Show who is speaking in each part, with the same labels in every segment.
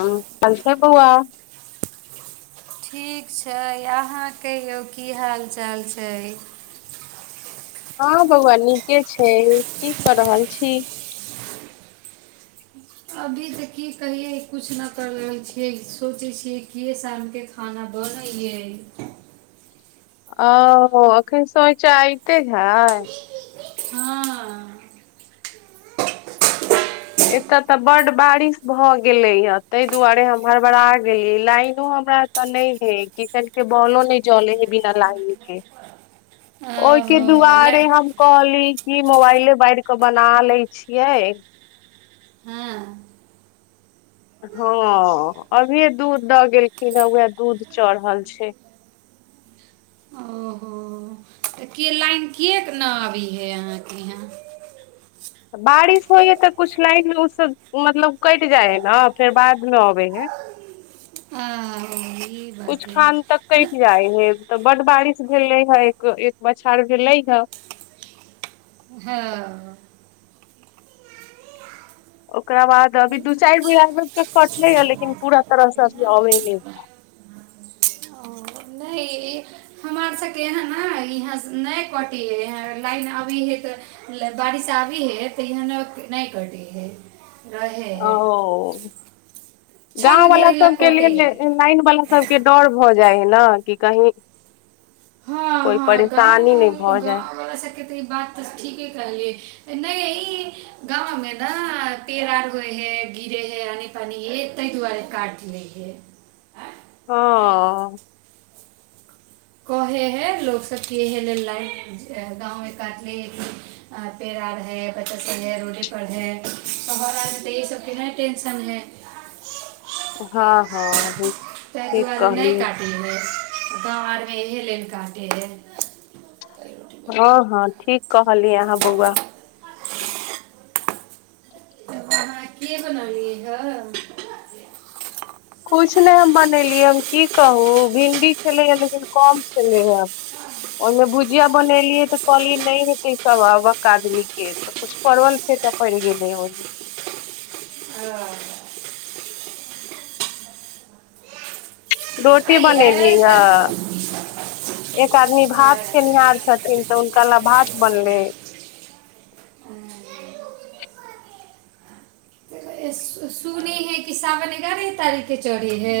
Speaker 1: ह संसय बौआ
Speaker 2: ठीक छै। अहाँ कहियौ की हाल चाल छै?
Speaker 1: हँ बगआान नीके छै। की कर रहल छी?
Speaker 2: अभी तऽ की कहियै कछु नहि कर रहल छै। सोचै छियै कि शाम के खाना बन है।
Speaker 1: ओ एखन समचच आऐते ह
Speaker 2: हँ
Speaker 1: एतय तऽ बड बारिश भऽ गेले या ताहि दुआरे हम हड़बड़ा गेली लाइनो हमरा तऽ नहि है। किकट के बॉलो नहि जले है। बिना लाइन के ओहिके
Speaker 2: ओहो ला
Speaker 1: दुआरे हम कहली कि मोबाइले बार कऽ बना लैत छियै।
Speaker 2: हँ
Speaker 1: हँ अभिये दूध द गेलखिन हे उह दूध चढ़ल छै।
Speaker 2: ओहो तऽ के लाइन कियेक न आबै है अहाँके ई हाँ
Speaker 1: बारिश होइ है। तऽ कुछ लाइन ओसब मतलब कटि जाइ है न फेर बाद मे अबै है
Speaker 2: आ
Speaker 1: [inaudible]
Speaker 2: ई बात
Speaker 1: कुछ
Speaker 2: है
Speaker 1: खान तक
Speaker 2: न
Speaker 1: कटि जाय हे तऽ बड बारिश भेले हे एक बछाड़ भेले हे
Speaker 2: हँ
Speaker 1: ओकरा बाद अभी दू चारि बेरमे तऽ कटले हए, मुदा पूरा तरहसँ अभी अबे ने।
Speaker 2: हमर सभके यह ने इहा नहि कटे लाइन अबी हे ते बारिश आब है। तऽ यह ने नहि करटे है रहे हय
Speaker 1: ओ गाँंव
Speaker 2: छन घड़
Speaker 1: वाला
Speaker 2: लए
Speaker 1: सबके
Speaker 2: कटे
Speaker 1: लेल
Speaker 2: हय
Speaker 1: लाइन वला सभके डर भऽ जाय है न कि कहीं कोइ परेशानी नहि भऽ जाय
Speaker 2: शक्यत ह ई बात तऽ ठीके कहलिये नहि ई गाँवमे न पेरार होए है गिरे है कनि ताहि दुआरे काट लै ह
Speaker 1: ह
Speaker 2: कहे हे लोक सभके हेल लेल ला गाँवमे काटले पेड़ आ बचा सभ रोडपर हइ, तऽ एहि सभके कोनो टेंशन नहि अछि।
Speaker 1: हँ हँ हम ठीक कहलोये
Speaker 2: [unintelligible] इहे लेन काटे है
Speaker 1: हँ हँ ठीक कहलियाँ आहाँ बौआ
Speaker 2: कीए बनाली हँ
Speaker 1: कुछ नहि हम बनेलियै हम की कहू भिंडी छलै ह लेकिन कम छलै हे ओहिमे भुजिया बनेलियै तऽ कहलियै नहि हेतै सबावक आदमी के किछ परवल फेटअ पड़ि गेलै ओ जे
Speaker 2: आ [inaudible]
Speaker 1: रोटी बनेली हँ
Speaker 2: तऽ
Speaker 1: एक आदमी
Speaker 2: आ,
Speaker 1: भात खेनिहार छथिन तऽ हुनका लऽ भात बनले
Speaker 2: आ, सुने है ई साावन एगारह तारीख के चरहे है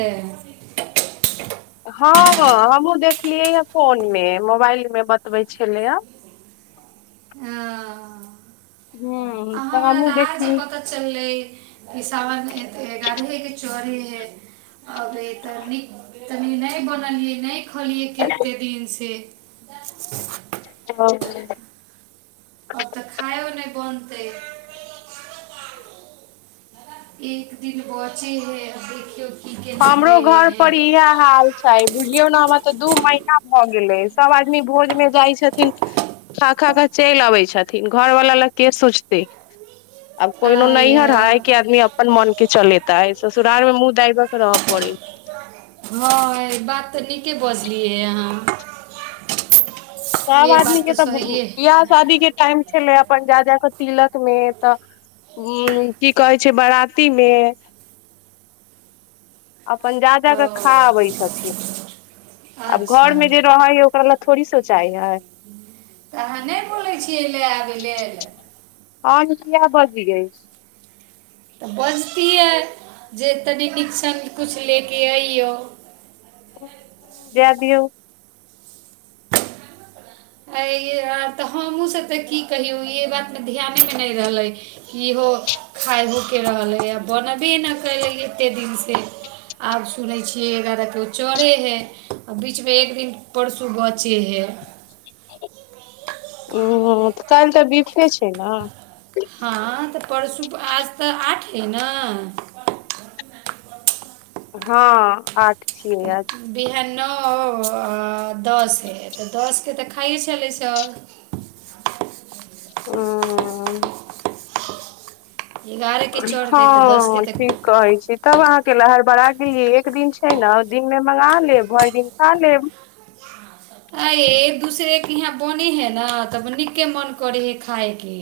Speaker 1: हँ हमहु देखलियै यऽ फोन मे मोबाइल मे बतबे छले हँ
Speaker 2: आ,
Speaker 1: हू
Speaker 2: आ
Speaker 1: तऽ
Speaker 2: हमरा
Speaker 1: हमू
Speaker 2: आज
Speaker 1: देखली
Speaker 2: पता चललै एय सावन ग्यारहे केऽ चरहै हइ अभि तऽ नीक तनी नहि बनलियै नहि खलियै कते दिन से
Speaker 1: हँ
Speaker 2: अब तऽ खाायो नहि बनते एक दिन बचे हइ अब देखियौ की केना
Speaker 1: हमरो
Speaker 2: होइ
Speaker 1: घर
Speaker 2: है
Speaker 1: पर इ हेय हाल छै बुझलियौ न हमर तऽ दू महीना भऽ गेलै सभ आदमी भोज मे जाइ छथिन खा खा खा चलि अबै छथिन घर वाला लऽ के सोचतै अब कोइनो
Speaker 2: आया
Speaker 1: नइहर हइ कि आदमी अपन मोन के चलेतय ससुराल मे मुँह दायब कऽ रहऽ पड़े
Speaker 2: हँ यैऽ बात तऽ नीके बजलियै आहाँ
Speaker 1: सभ आदमी के तऽ बियाह शादी के टाइम छलै अपन जा जा कऽ तिलक मे तऽ उ की कहै छै बराती मे अपन जा जा
Speaker 2: ओ
Speaker 1: क खा अबै छथिन आब घर
Speaker 2: अच्छा
Speaker 1: मे जे रहै है ओकरा ल थोड़ी सोचाइ हई
Speaker 2: तऽ आहाँ नई बोल छियै लए आबै लेल
Speaker 1: हँ नकिया बजिये
Speaker 2: तऽ बजतियै जे तनी नीकसँण किछु लेय कऽ अइयौ
Speaker 1: जा दियो
Speaker 2: अ ई ये यार हमहु सब तऽ की कहियौ ई बात मे ध्यान मे नहि रहलै इहो खाइहो के रहलै आ बनबे नहि कयलक एतेक दिन से आब सुनै छियै एगारह के चढ़े हे आ बीच मे एक दिन परसू बचे हे
Speaker 1: ह तऽ काल्हि तऽ बीसे छै न
Speaker 2: हँ तऽ परसू आज तऽ आठ हइ न
Speaker 1: हँ आठ छियै आज
Speaker 2: तऽ बिहान नौ आ दस हइ तऽ दस के तऽ खाइे छलै सभ
Speaker 1: हँ
Speaker 2: एगारहके चढ़तै तऽ
Speaker 1: हँ
Speaker 2: दसके तऽ
Speaker 1: ठीक कहै छी तब अहाँ कैय लऽ हरबड़ा गेलिये एक दिन छै न दिन म मगा लेब भरि दिन खा लेब
Speaker 2: आ एक दूसरे के यहाँ बने है न तब नीके मन करे हे खायके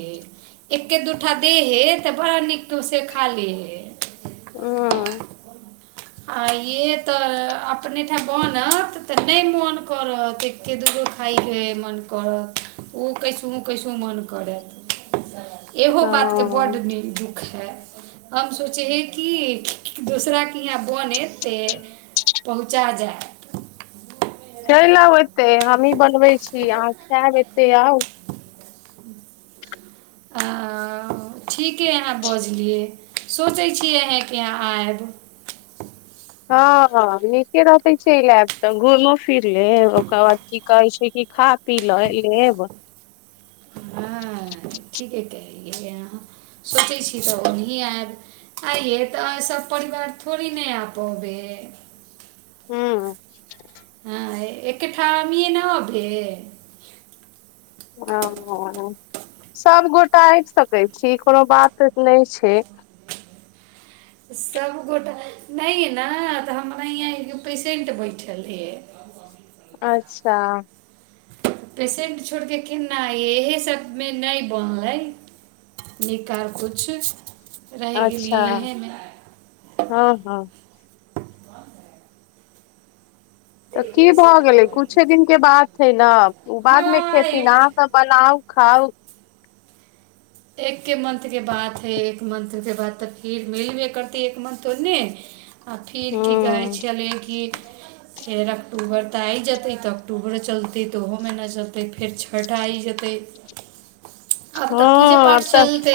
Speaker 2: एके दूठटा दे हे तऽ बड़ा नीक से खा ले हे
Speaker 1: हुँ
Speaker 2: आ ये तऽ अपने ठाम बनत तऽ नहि मोन करत के दुगो खाइके मन करत ओ कैसहु कैसहु मोन करत इहो
Speaker 1: हँ
Speaker 2: बातके बड्ड नीक दुःख हए हम सोचे हिये कि दूसरा केय हिया बन एतै पहुँचा जाय
Speaker 1: चलि आउ एते हमही बनबै छी। अहाँ खायब एते आउ
Speaker 2: ठीके अहाँ बजलियै सोचै छिय। अह कि अहाँ आयब
Speaker 1: हँ हँ नीके रहते चलब तऽ घूमो फिर ले ओकर बाद की कहै छै। कि खा पी लऽ लेब [unintelligible]
Speaker 2: हँ ठीके कहलियै अहाँ सोचै छी। तऽ ओही आयब आइय तऽ सभ परिवार थी नहि आबे
Speaker 1: हँ
Speaker 2: हँ एकठाममे नहि भेल
Speaker 1: ओ सभ गोटा आबि सकै छी। कोनो बात नहि छै।
Speaker 2: सभगोटा नहि ने तऽ हमरा ईहाँ एगो पेशेन्ट बैठल रहि
Speaker 1: अच्छा
Speaker 2: पसेंट छोड़ के किना इहे सभ मे नहि बोनलै निकार किछु
Speaker 1: अच्छा हँ हँ तऽ की भऽ गेलै कुछे दिन के बाद थे न ओ बाद मे
Speaker 2: हँ
Speaker 1: खेथिन
Speaker 2: एक
Speaker 1: आ बनाउ खाउ
Speaker 2: एक्के मंथके बात हइ एक मंथके बात तऽ फेर मिलबे करतै एक मंथ ओन्न आ फेर की कहै
Speaker 1: हँ
Speaker 2: छलै कि फेर अक्टूबर तऽ आइ जेतै तऽ अक्टूबर चलतै तऽ ओहो महना चलतै फेर छठि आइ जेतै
Speaker 1: [inaudible]
Speaker 2: अब तऽ पूजे पाठ
Speaker 1: आब
Speaker 2: चलते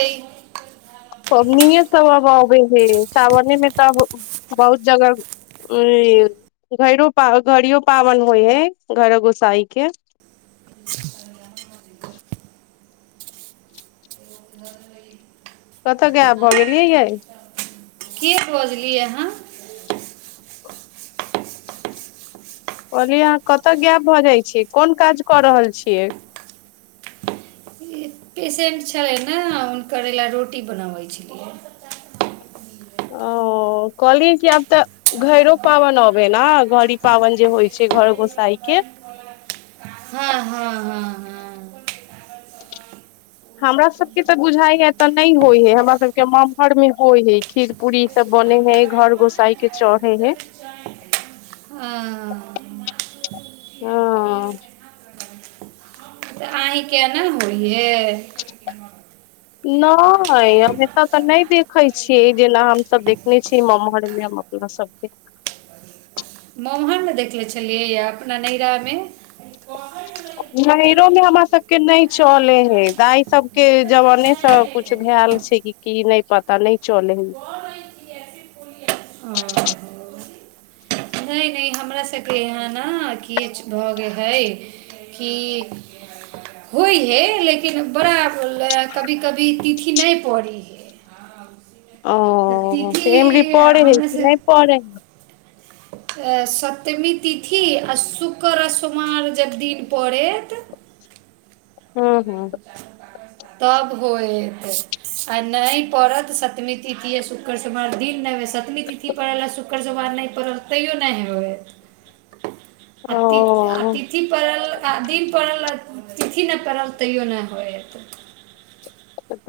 Speaker 1: पबनि सभ अब अबे हे सावने मे तऽ बहुत जगह उ घरो घड़ी पाबनि होइ है घर गोसाई के
Speaker 2: ज लोक भ
Speaker 1: कतऽ गब भऽ गेलियै यै
Speaker 2: के बोजलियै अहँ
Speaker 1: कहली अहाँ कतय गप भऽ जाइ छीयै कोन काज कऽ रहल छियै।
Speaker 2: पेशेन्ट छलै ने हुनकर, एहि लेल रोटी बनबैत छलियै।
Speaker 1: ओ कहलियै जे आब तऽ घरोमे पाबनि आबि रहल अछि ने, घड़ी पाबनि जे होइत अछि, घर गोसाइँक।
Speaker 2: हँ हँ हँ हँ
Speaker 1: हमरा सभके तऽ बुझाइ ह तऽ नहि होइ हय हमरा सभके ममहर मे होइ हय खीर पूरी ई सभ बने हैं घर गोसाई के चढ़े हैं
Speaker 2: आ
Speaker 1: ह
Speaker 2: आइ केना होइये
Speaker 1: नहि हम एतय तऽ नहि देखे छियै जेना हमस देखने छियै ममहर मे सबके
Speaker 2: वहन ने देखले छलियै य अपना नैहरा मे
Speaker 1: [inaudible] नैरो मे हमरा सभके नहि चले हे दइ सभके जमाने सभ कछु भेलल छै। कि की नहि पता नहि चलै ह
Speaker 2: नहि नहि हमरा सभके यहाँ ने कि भऽ गेल हइ कि होइ हे लेकिन बड़ा कभी कभी तिथि नहि पढ़ी हे
Speaker 1: ओ से एम पी
Speaker 2: तिथि
Speaker 1: मे होइत
Speaker 2: हमरा
Speaker 1: छै,
Speaker 2: से
Speaker 1: नहि पढ़ै।
Speaker 2: अ सप्तमी तिथि आ शुक्र आ सोमार जब दिन पड़त
Speaker 1: हँ हँ
Speaker 2: तखन होयत, आ नहि पड़त। सप्तमी तिथि शुक्रदिन पड़त। ई पड़ल शुक्रदिन, जँ नहि पड़ल तऽ तैयो नहि होयत।
Speaker 1: [inaudible]
Speaker 2: अति
Speaker 1: ओ
Speaker 2: अतिथि दिन पड़ल आ तिथि नहि पड़ल, तैयो नहि होयत।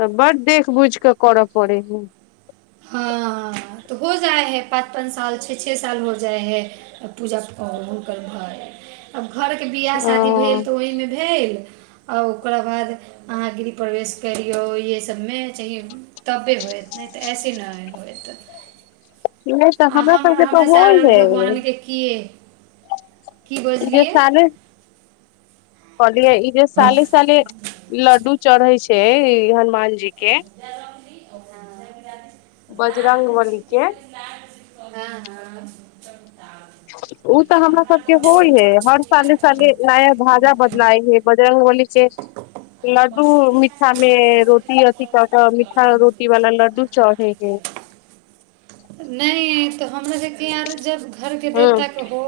Speaker 1: तऽ बड देख बुझ कऽ करऽ पड़े ह [inaudible]
Speaker 2: हँ तऽ भऽ जाइत अछि, पाँच पाँच साल, छओ छओ साल भऽ जाइत अछि। आ पूजामे हुनकर घरमे ब्याह शादी भेल
Speaker 1: ओ
Speaker 2: तऽ ओहिमे भेल। आओर ओकरा बाद अहाँ गिरी प्रवेश करियौ इएह सभमे चाह तबे होयत नहि तऽ ऐसे नहि होयत
Speaker 1: ई तऽ
Speaker 2: आ हम
Speaker 1: हमरासभकेँ
Speaker 2: हमरा सारा
Speaker 1: होइए।
Speaker 2: भगवानके किए की बजलियै
Speaker 1: कहलै जे साले साले। लड्डू चढ़ैत छै हनुमानजीकेँ।
Speaker 2: ई ओकर [unintelligible]
Speaker 1: बजरंगबलीकेँ
Speaker 2: ह ह
Speaker 1: ओ तऽ हमरा सभकेँ होइ छै, हर साल नया ध्वजा बदलै छै बजरंगबलीकेँ। से लड्डू मीठा मे रोटी अथी कऽ कऽ मीठा रोटी वाला लड्डू चढ़े हे।
Speaker 2: नहि तऽ हमरोके यार जब घरके
Speaker 1: हँ
Speaker 2: देवताके हो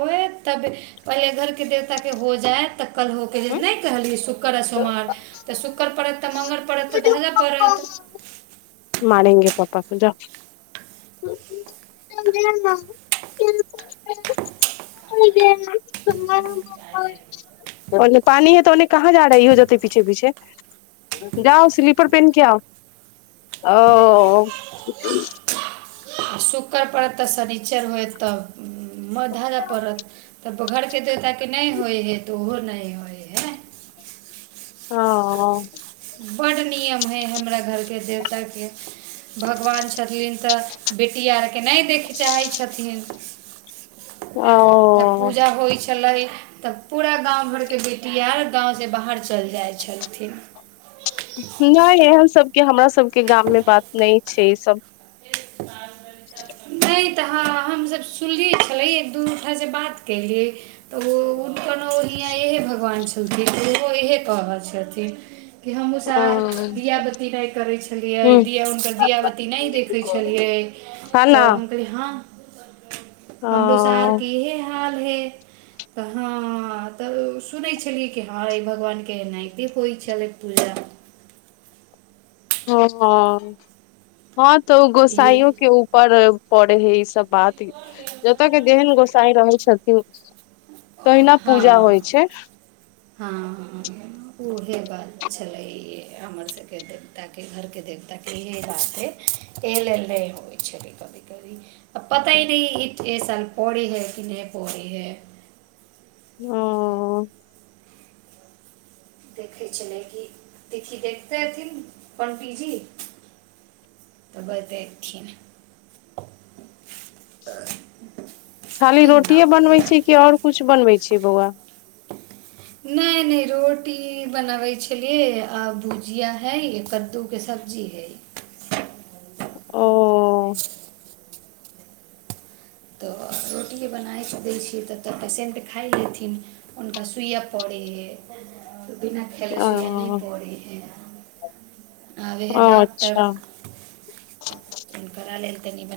Speaker 2: तब पहिले घर के देवता के हो जाय तऽ कल हो के नहि कहलिय शुक्र आ सोमवार तऽ शुक्र पड़त तऽ मंगल पड़त तऽ धजय पड़त
Speaker 1: मारेंगे पाप्प कोजउ [unintelligible] [unintelligible] ओन्ने पानी ह तो ओन्ने कहाँ जा रहा ह हो जेतै पीछे पीछे जाउ स्लीपर पेन्ट के आउ ओ
Speaker 2: आ शुक्र पड़त तऽ शनिचर होयत तऽ मऽ धऽ जाय पड़त तऽ घरके देवताके। नहि होय हे तऽ ओहो नहि हो
Speaker 1: ह
Speaker 2: बर नियम हय हमरा घर के देंवता के भगवान छथिन। तऽ बेटी आरके नहि देखैय चाहै छथिन।
Speaker 1: ओ
Speaker 2: जब
Speaker 1: ओ
Speaker 2: पूजा होइ छलै तब पूरा गाँव घरके बेटी आर गाँवसँ बाहर चलि जाइ छलथिन
Speaker 1: नहि एहन सभके हमरा सभके गाम मे बात नहि छै ई सभ [inaudible]
Speaker 2: तऽ ह हमस सुनलियै छलिय दू गोठास से बात केलियै तऽ ओ उठ कन हियँ एएह भगवान छलखन तऽ ओहो इएह कह रहल छथिन कि हमहूँ स
Speaker 1: ह
Speaker 2: दआ बताती नहि करै छलियै
Speaker 1: ह
Speaker 2: दिया हुनकर दआबताती नहि देखै छलियै
Speaker 1: न
Speaker 2: तऽ हम कहली हँ हमरो सर
Speaker 1: ह
Speaker 2: के इहे हाल है तऽ हँ तऽ सुनै छलियै। कि हँ भगवानके एनाहिते होइ छलै पूजा
Speaker 1: हँ, हँ तऽ ओ
Speaker 2: ई
Speaker 1: गोसाईयो के ऊपर पड़े है ई सभ बात जतऽ के जेहन गोसाई रहै छथिन तऽ तहिना
Speaker 2: हँ
Speaker 1: पूजा होइ छै।
Speaker 2: हँ उहे बात छलै हमर सभके देवताके घरके देवताके इही बात हइ एहि लेल नहि होइ छै कभी पता ही नै साल पढ़ी है कि नहि पढ़ी है
Speaker 1: ओ
Speaker 2: देखै छलै कि तिथि देखिते हथिन पण्डीजी तऽ बतयथिन
Speaker 1: खाली रोटिये बनबै छै कि आओर कुछु बनबै छै बौआ
Speaker 2: नहि नहि रोटी बनबै छलियै आ भुजिया हइ कद्दूके सब्जी हइ
Speaker 1: ओ
Speaker 2: तऽ रोटिए बनाय कऽ दै छियै तऽतऽ पेशेंट खाइ हथिन हुनका सुइए पड़ै हइ बिना खेलय सुइए नहि
Speaker 1: ओ
Speaker 2: पड़ै हइ आबे हे डॉक्टर
Speaker 1: अच्छा
Speaker 2: कोन कर लेल तनी बना